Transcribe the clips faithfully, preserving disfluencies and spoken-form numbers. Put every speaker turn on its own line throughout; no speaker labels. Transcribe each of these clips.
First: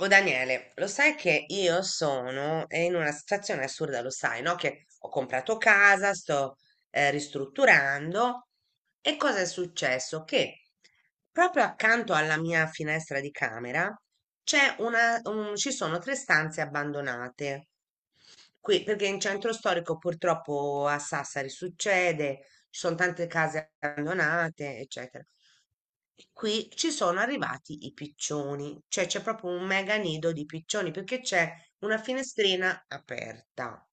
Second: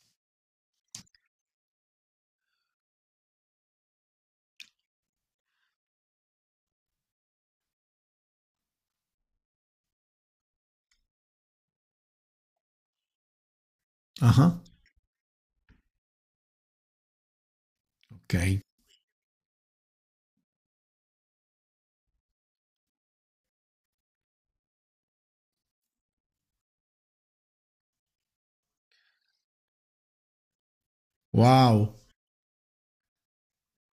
Oh Daniele, lo sai che io sono eh, in una situazione assurda, lo sai, no? Che ho comprato casa, sto eh, ristrutturando e cosa è successo? Che proprio accanto alla mia finestra di camera
Ah,
c'è una, un- ci sono tre stanze abbandonate.
ok.
Qui, perché in centro storico purtroppo a Sassari succede, ci sono tante case abbandonate, eccetera. E qui ci sono arrivati i piccioni, cioè c'è proprio un mega nido di piccioni perché c'è
Wow.
una finestrina aperta.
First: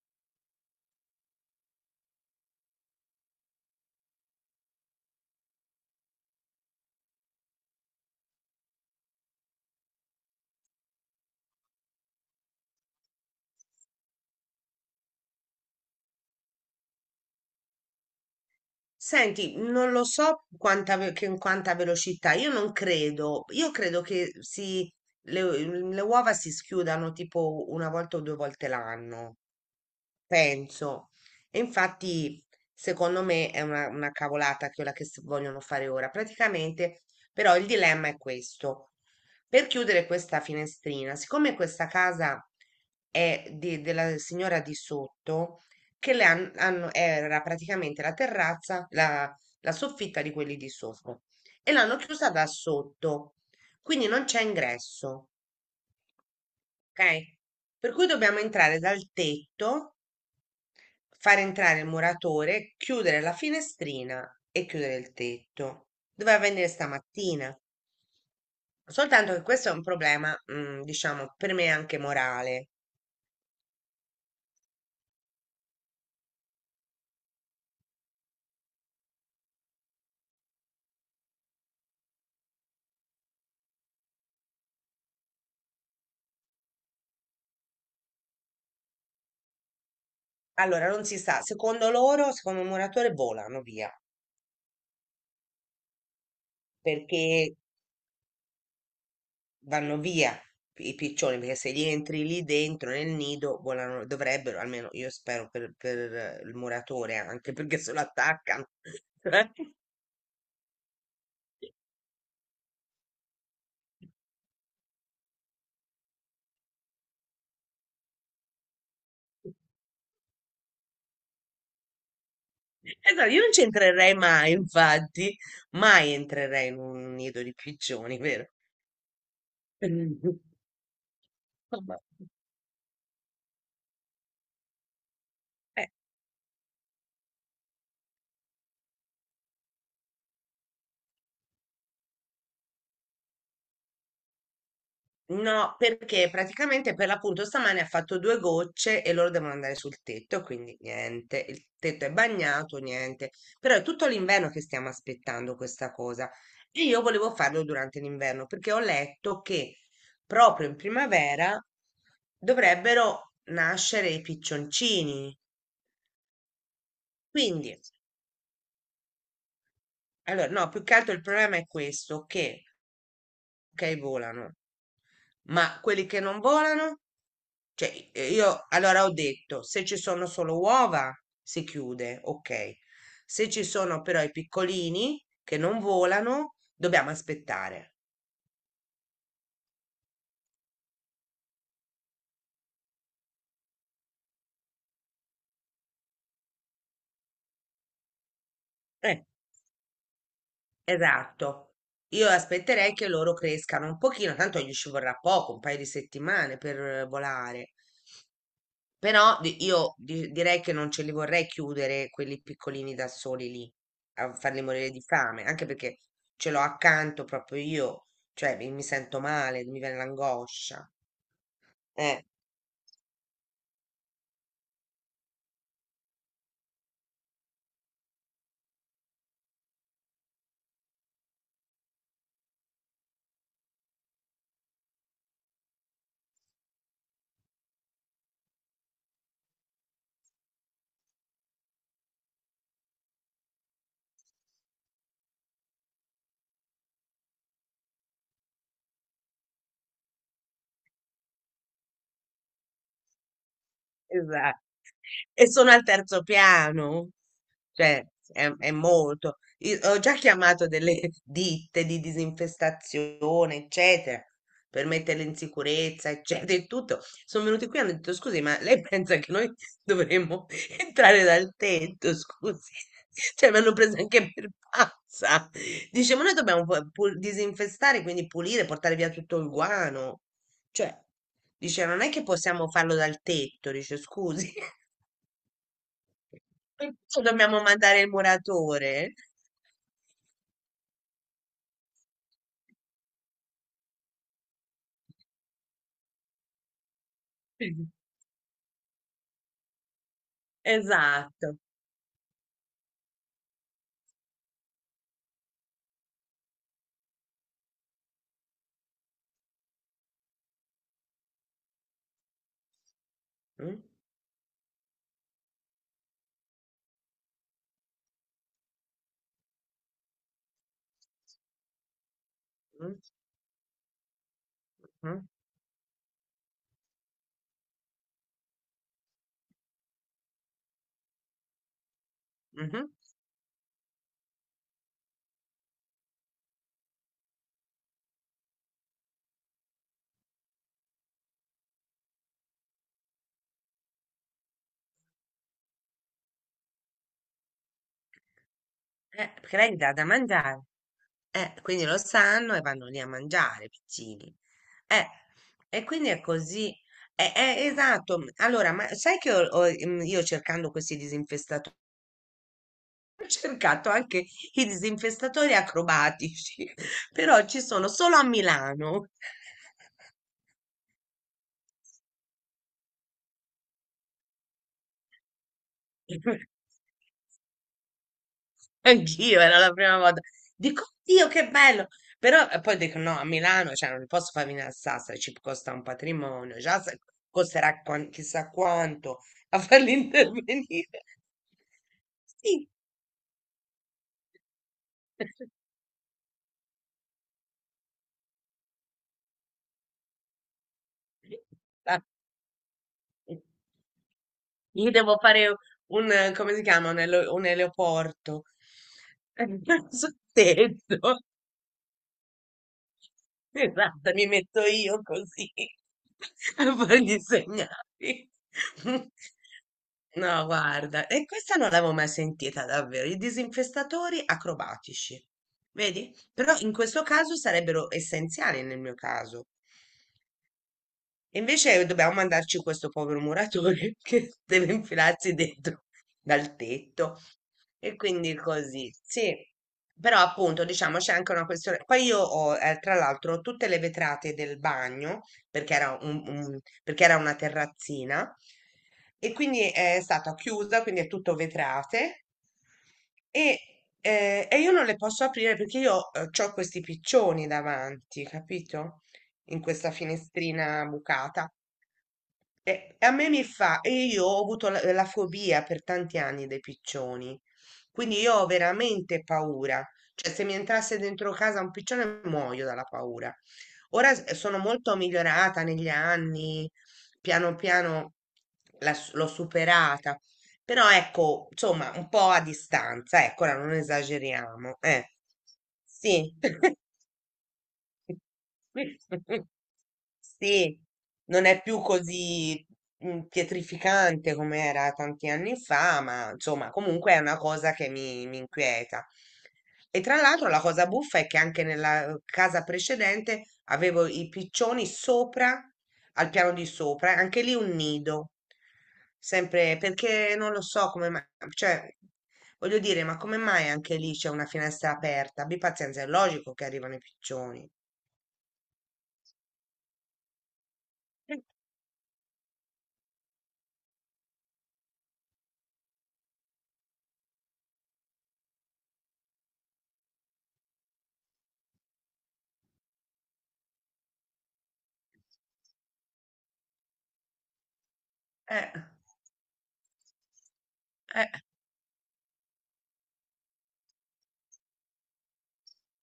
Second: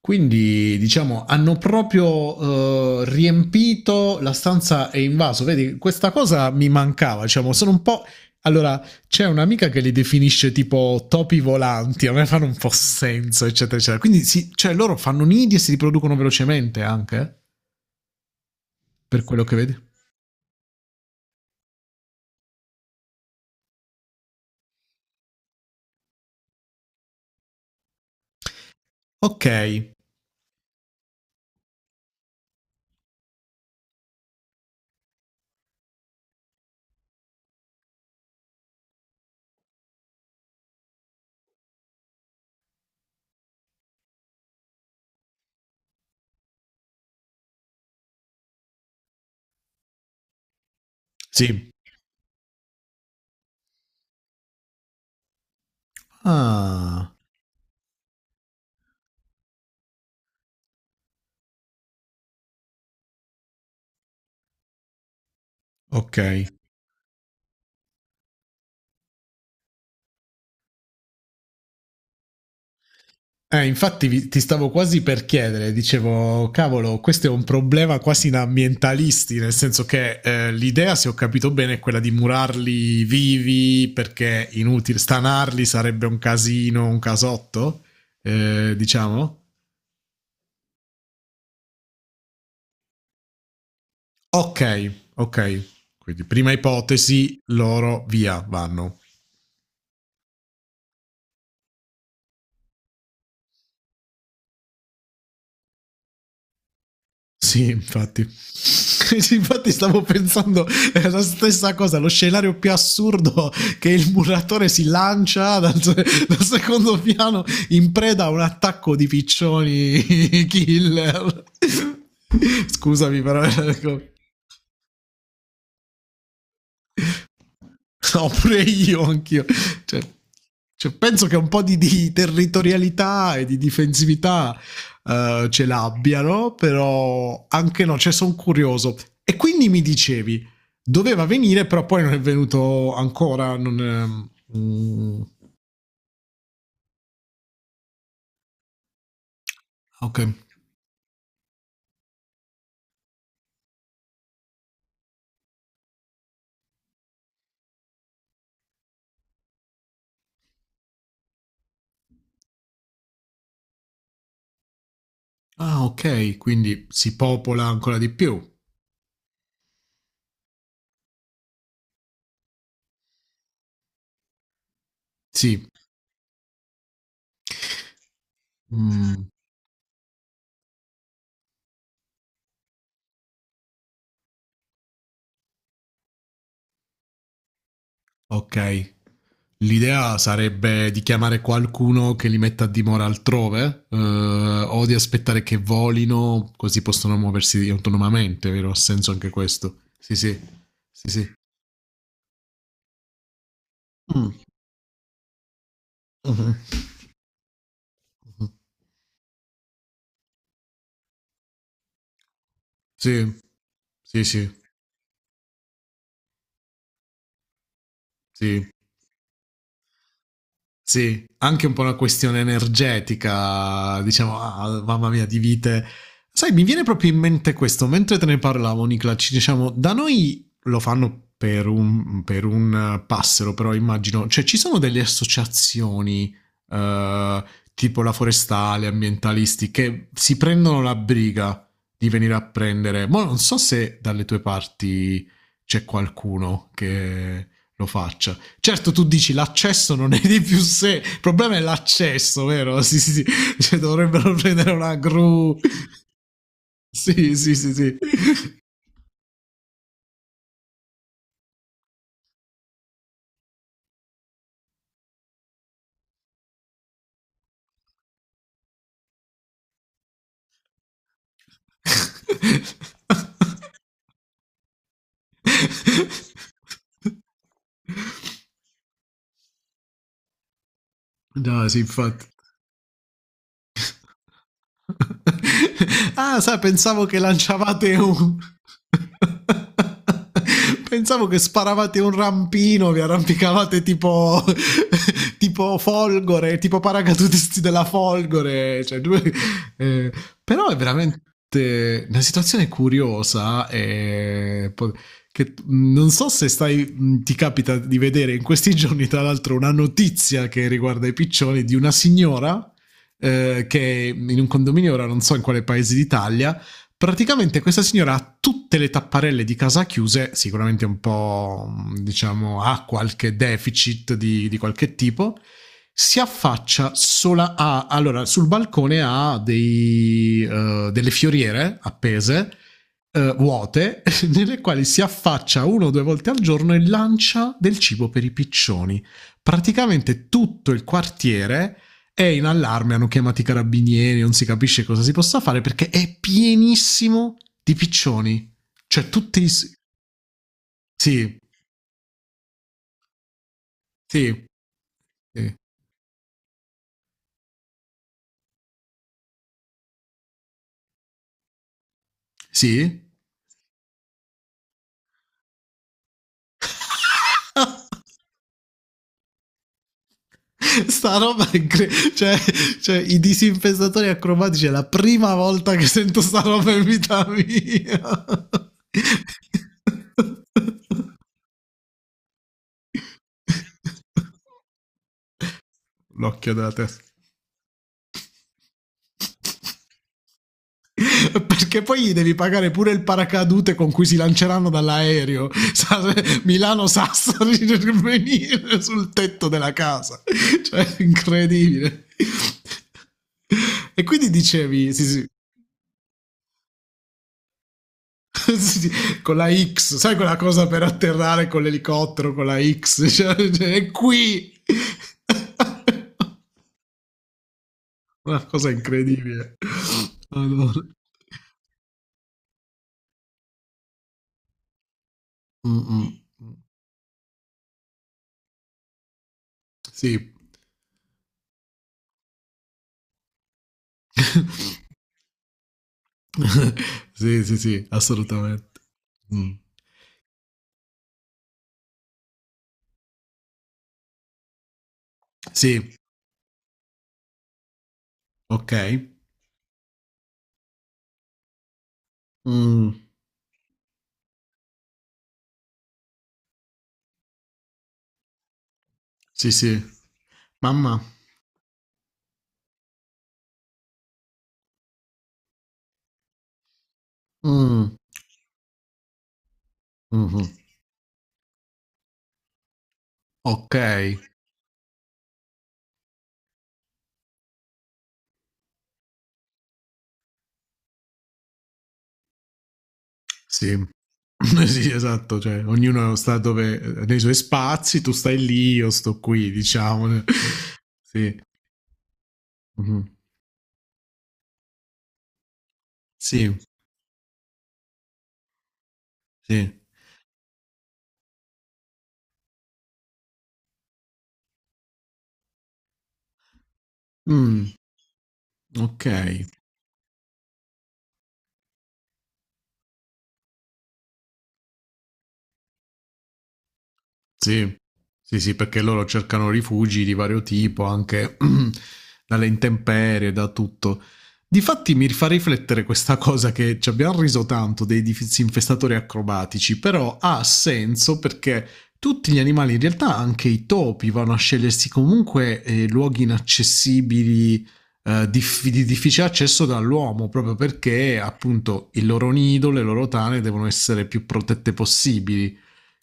Quindi diciamo hanno proprio eh, riempito la stanza e invaso. Vedi, questa cosa mi mancava. Diciamo, sono un po'. Allora, c'è un'amica che li definisce tipo topi volanti, a me fanno un po' senso, eccetera, eccetera. Quindi, si, cioè, loro fanno nidi e si riproducono velocemente anche, eh, per quello che
Senti,
vedi.
non lo so quanta, ve- che- in quanta velocità, io non credo, io credo che si, le, le uova si schiudano tipo una volta o due volte l'anno.
Ok,
Penso. E infatti, secondo me, è una, una cavolata quella che s- vogliono fare ora. Praticamente, però, il dilemma è questo. Per chiudere questa finestrina, siccome questa casa è di- della signora di sotto, che le han- hanno, era praticamente la terrazza, la, la soffitta di quelli di sopra,
sì.
e l'hanno chiusa da sotto, quindi non c'è ingresso,
Ah,
ok? Per cui dobbiamo entrare dal tetto, far entrare il muratore, chiudere la finestrina e chiudere il tetto.
ok.
Doveva venire stamattina. Soltanto che questo è un problema, mm, diciamo, per me anche morale.
Eh, infatti vi- ti stavo quasi per chiedere, dicevo, cavolo, questo è un problema quasi da ambientalisti, nel senso che eh, l'idea, se ho capito bene, è quella di murarli vivi perché inutile stanarli sarebbe un casino, un casotto, eh, diciamo.
Allora, non si sa, secondo loro, secondo il muratore, volano via,
Ok, ok. Quindi prima ipotesi,
perché
loro via, vanno.
vanno via i piccioni, perché se gli entri lì dentro nel nido, volano, dovrebbero, almeno io spero per, per eh, il muratore, anche
Sì,
perché se lo
infatti.
attaccano.
Infatti stavo pensando è la stessa cosa, lo scenario più assurdo che il muratore si lancia dal, dal secondo piano in preda a un attacco di piccioni killer. Scusami
Esatto, io
però,
non ci
ecco.
entrerei mai, infatti, mai entrerei in un nido di piccioni,
No,
vero?
pure io, anch'io. Cioè, cioè, penso che un po' di,
Insomma,
di territorialità e di difensività eh, ce
eh,
l'abbiano, però anche no, cioè sono curioso. E quindi mi dicevi, doveva venire, però poi non è venuto ancora. Non è- mm,
no, perché praticamente per l'appunto stamane ha fatto due gocce e loro devono andare sul
ok.
tetto, quindi niente, il tetto è bagnato, niente. Però è tutto l'inverno che stiamo aspettando questa cosa e io volevo farlo durante l'inverno perché ho letto che proprio in primavera dovrebbero nascere i piccioncini.
Ah, ok, quindi si popola
Quindi
ancora di più.
allora, no, più che altro il problema è questo, che, ok, volano,
Sì.
ma quelli che non volano, cioè eh, io allora ho
Mm.
detto, se ci sono solo uova si chiude, ok. Se ci sono però i piccolini che non volano, dobbiamo aspettare.
Ok. L'idea sarebbe di chiamare qualcuno che li metta a dimora altrove, eh, o di aspettare che volino, così possono muoversi autonomamente, vero? Ha senso
Eh,
anche questo. Sì, sì. Sì, sì.
esatto. Io aspetterei che loro crescano un
Mm.
pochino, tanto gli ci vorrà poco, un paio di
Mhm.
settimane per eh, volare.
Mhm.
Però di- io di- direi che non ce li vorrei chiudere quelli piccolini da
Sì,
soli lì
sì,
a
sì,
farli morire di fame, anche perché ce l'ho accanto proprio io, cioè
sì.
mi, mi sento male, mi viene l'angoscia.
Sì, anche un po' una
Eh,
questione energetica, diciamo, ah, ah, mamma mia, di vite. Sai, mi viene proprio in mente questo, mentre te ne parlavo, Nicola, ci diciamo, da noi lo fanno per un, per un eh, passero, però immagino, cioè ci sono delle associazioni, eh, tipo la forestale, ambientalisti, che si prendono la briga di venire a prendere. Ma non so se dalle tue parti c'è qualcuno che lo faccia. Certo, tu dici l'accesso non è di più sé, il problema è l'accesso, vero? Sì, sì, sì. Cioè, dovrebbero
esatto.
prendere una
E
gru.
sono al terzo piano.
Sì, sì, sì, sì.
Cioè, è, è molto. Io ho già chiamato delle ditte di disinfestazione, eccetera, per metterle in sicurezza, eccetera, e tutto. Sono venuti qui e hanno detto, scusi, ma lei pensa che noi dovremmo entrare dal tetto, scusi? Cioè, mi hanno preso anche per pazza. Dice, ma noi dobbiamo pu- pu- disinfestare, quindi pulire, portare via tutto il guano. Cioè,
No, sì,
dice, non è che
infatti.
possiamo farlo dal tetto, dice, scusi.
Ah, sai, pensavo che
Perciò dobbiamo
lanciavate
mandare il
un...
muratore.
Pensavo che sparavate un rampino, vi arrampicavate tipo, tipo folgore, tipo paracadutisti della
Sì.
folgore. Cioè, due- eh, però è veramente
Esatto.
una situazione curiosa e po- che mh, non so se stai, mh, ti capita di vedere in questi giorni, tra l'altro, una notizia che riguarda i piccioni di una signora eh,
Mm,
che in un condominio, ora non so in quale paese d'Italia, praticamente questa signora ha tutte le tapparelle di casa chiuse, sicuramente un po', mm, diciamo, ha
mm,
qualche deficit di, di qualche
mm,
tipo, si affaccia sola a... Allora, sul balcone ha dei, eh, delle fioriere appese,
mhm.
eh, vuote, nelle quali si affaccia una o due volte al giorno e lancia del cibo per i piccioni. Praticamente tutto il quartiere è in allarme, hanno chiamato i carabinieri, non si capisce cosa si possa fare perché è pienissimo di piccioni. Cioè
Eh,
tutti... i
perché
s-
lei gli dà da mangiare.
Sì,
Eh, quindi lo sanno e vanno lì a mangiare, i
sì,
piccini. Eh,
sì,
e quindi è così. Eh, eh, esatto. m- Allora, ma sai che ho- ho, mm, io cercando questi disinfestatori,
sì.
ho cercato anche i disinfestatori acrobatici, però ci sono solo a Milano.
Sta roba è incre- cioè, cioè, i disinfestatori acrobatici è la prima volta che sento sta roba in vita mia.
Anch'io, era la prima volta. Dico, Dio, che bello! Però eh, poi dico, no, a Milano, cioè, non posso far venire a Sassari, ci costa un
L'occhio
patrimonio,
della
già se-
testa.
costerà quan- chissà quanto a farli intervenire.
Perché poi gli devi
Sì.
pagare pure il paracadute con cui si lanceranno dall'aereo. Milano-Sassari per venire sul tetto della casa. Cioè,
Ah,
incredibile. E quindi
gli
dicevi, sì,
devo
sì,
fare un, eh, come si chiama, un, ele- un eleoporto.
sì, sì, con la X, sai
Sul
quella cosa per
tetto.
atterrare con l'elicottero, con la X, cioè, cioè, è
Esatto, mi
qui.
metto io così a fargli i segnali.
Una cosa incredibile.
No,
Allora.
guarda, e questa non l'avevo mai sentita davvero, i disinfestatori acrobatici, vedi?
Mm-mm.
Però in questo caso sarebbero essenziali nel mio caso,
Sì.
e invece dobbiamo mandarci questo povero muratore che deve infilarsi dentro dal tetto.
Sì, sì, sì,
E quindi
assolutamente.
così, sì.
Mh.
Però appunto, diciamo, c'è anche una questione. Poi io ho, eh, tra l'altro, tutte le vetrate del bagno, perché
Sì,
era un- un- perché era una terrazzina,
okay.
e quindi è stata chiusa, quindi è tutto vetrate.
Mh.
E, eh, e io non le posso aprire perché io ho questi piccioni davanti, capito?
Sì,
In
sì.
questa finestrina
Mamma.
bucata. E e a me mi fa, e io ho avuto la, la fobia per tanti anni dei piccioni,
Mh.
quindi io ho veramente paura. Cioè, se
Mh-mh.
mi entrasse dentro casa un piccione, muoio dalla paura. Ora
Okay,
s- sono molto migliorata negli anni, piano piano la s- l'ho superata, però ecco, insomma, un po' a distanza, ecco, ora non
sì.
esageriamo,
Sì,
eh.
esatto, cioè ognuno
Sì.
sta dove ehm, nei suoi spazi, tu stai lì, io sto qui diciamo.
Sì,
Sì.
non è più così
Mh-mh.
mm, pietrificante come era tanti anni fa, ma
Sì,
insomma, comunque è una cosa che mi, mi inquieta.
sì.
E tra l'altro la cosa buffa è che anche nella casa precedente avevo i piccioni sopra, al piano di sopra, e anche lì un
Mh.
nido.
Okay.
Sempre perché non lo so come mai, cioè, voglio dire, ma come mai anche lì c'è una finestra aperta? Abbi pazienza, è logico che arrivano i piccioni.
Sì, sì, sì, perché loro cercano rifugi di vario tipo, anche
Eh,
dalle intemperie, da tutto. Difatti mi fa riflettere questa cosa che ci abbiamo riso tanto dei disinfestatori acrobatici, però ha senso perché tutti gli animali, in realtà anche i topi, vanno a scegliersi comunque eh, luoghi inaccessibili, eh, dif-
eh,
di difficile accesso dall'uomo, proprio perché
eh,
appunto il loro nido, le loro tane devono essere più protette possibili.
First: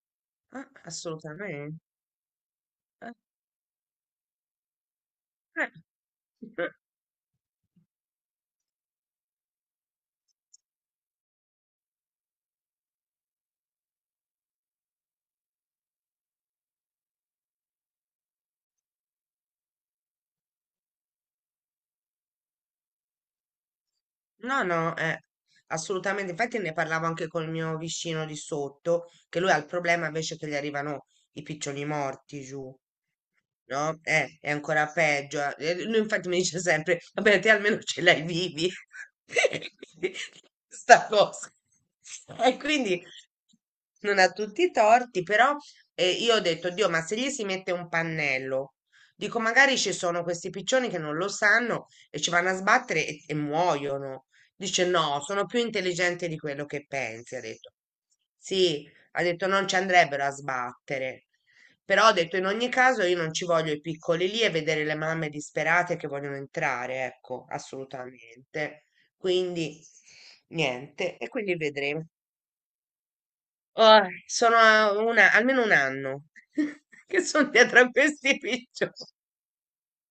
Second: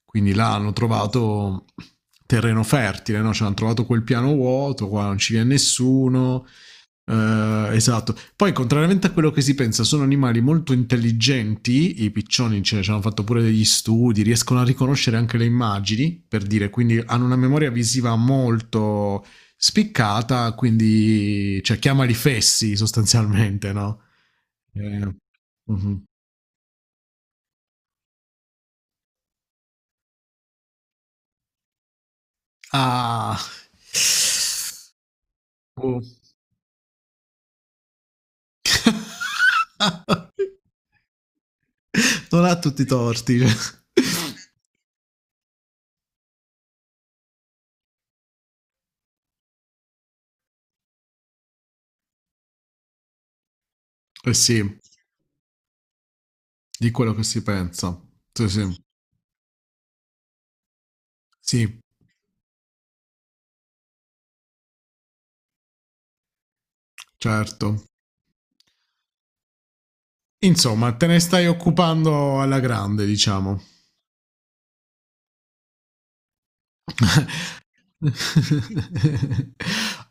Quindi là
eh,
hanno trovato
assolutamente.
terreno
Eh,
fertile, no? Cioè hanno trovato quel piano vuoto, qua non ci viene
eh,
nessuno.
eh.
Eh, esatto. Poi, contrariamente a quello che si pensa, sono animali molto intelligenti. I piccioni cioè, ci hanno fatto pure degli studi, riescono a riconoscere anche le immagini, per dire, quindi hanno una memoria visiva molto spiccata, quindi cioè, chiamali fessi sostanzialmente, no?
No, no,
Eh,
eh,
mhm.
assolutamente. Infatti ne parlavo anche col mio vicino di sotto, che lui ha il problema invece che gli arrivano i piccioni morti giù.
Ah,
No? Eh, è ancora peggio. Eh, Lui
oh.
infatti mi dice sempre, vabbè, te almeno ce l'hai vivi. Sta cosa.
Non ha
E
tutti i
quindi
torti.
non ha tutti i torti, però eh, io ho detto, Dio, ma se gli si mette un pannello, dico, magari ci sono questi piccioni che non lo sanno e ci vanno a sbattere e, e muoiono.
Eh sì,
Dice, no, sono più intelligenti di quello che
di quello che
pensi, ha
si
detto.
pensa. Sì, sì.
Sì, ha detto, non ci andrebbero a sbattere.
Sì,
Però ho detto in ogni caso io non ci voglio i piccoli lì e vedere le mamme disperate che vogliono entrare, ecco,
certo.
assolutamente. Quindi
Insomma, te
niente,
ne
e
stai
quindi vedremo.
occupando alla grande, diciamo.
Oh, sono a una- almeno un anno che sono dietro a questi piccioni.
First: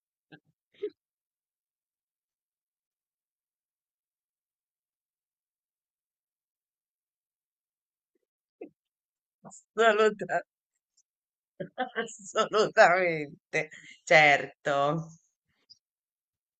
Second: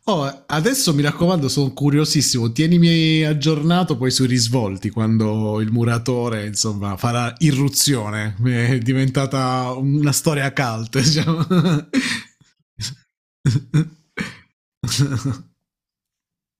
Oh, adesso mi raccomando, sono curiosissimo. Tienimi aggiornato poi sui risvolti quando il muratore insomma farà irruzione. È diventata una
Assolutamente.
storia cult. Diciamo.
Assolutamente, certo.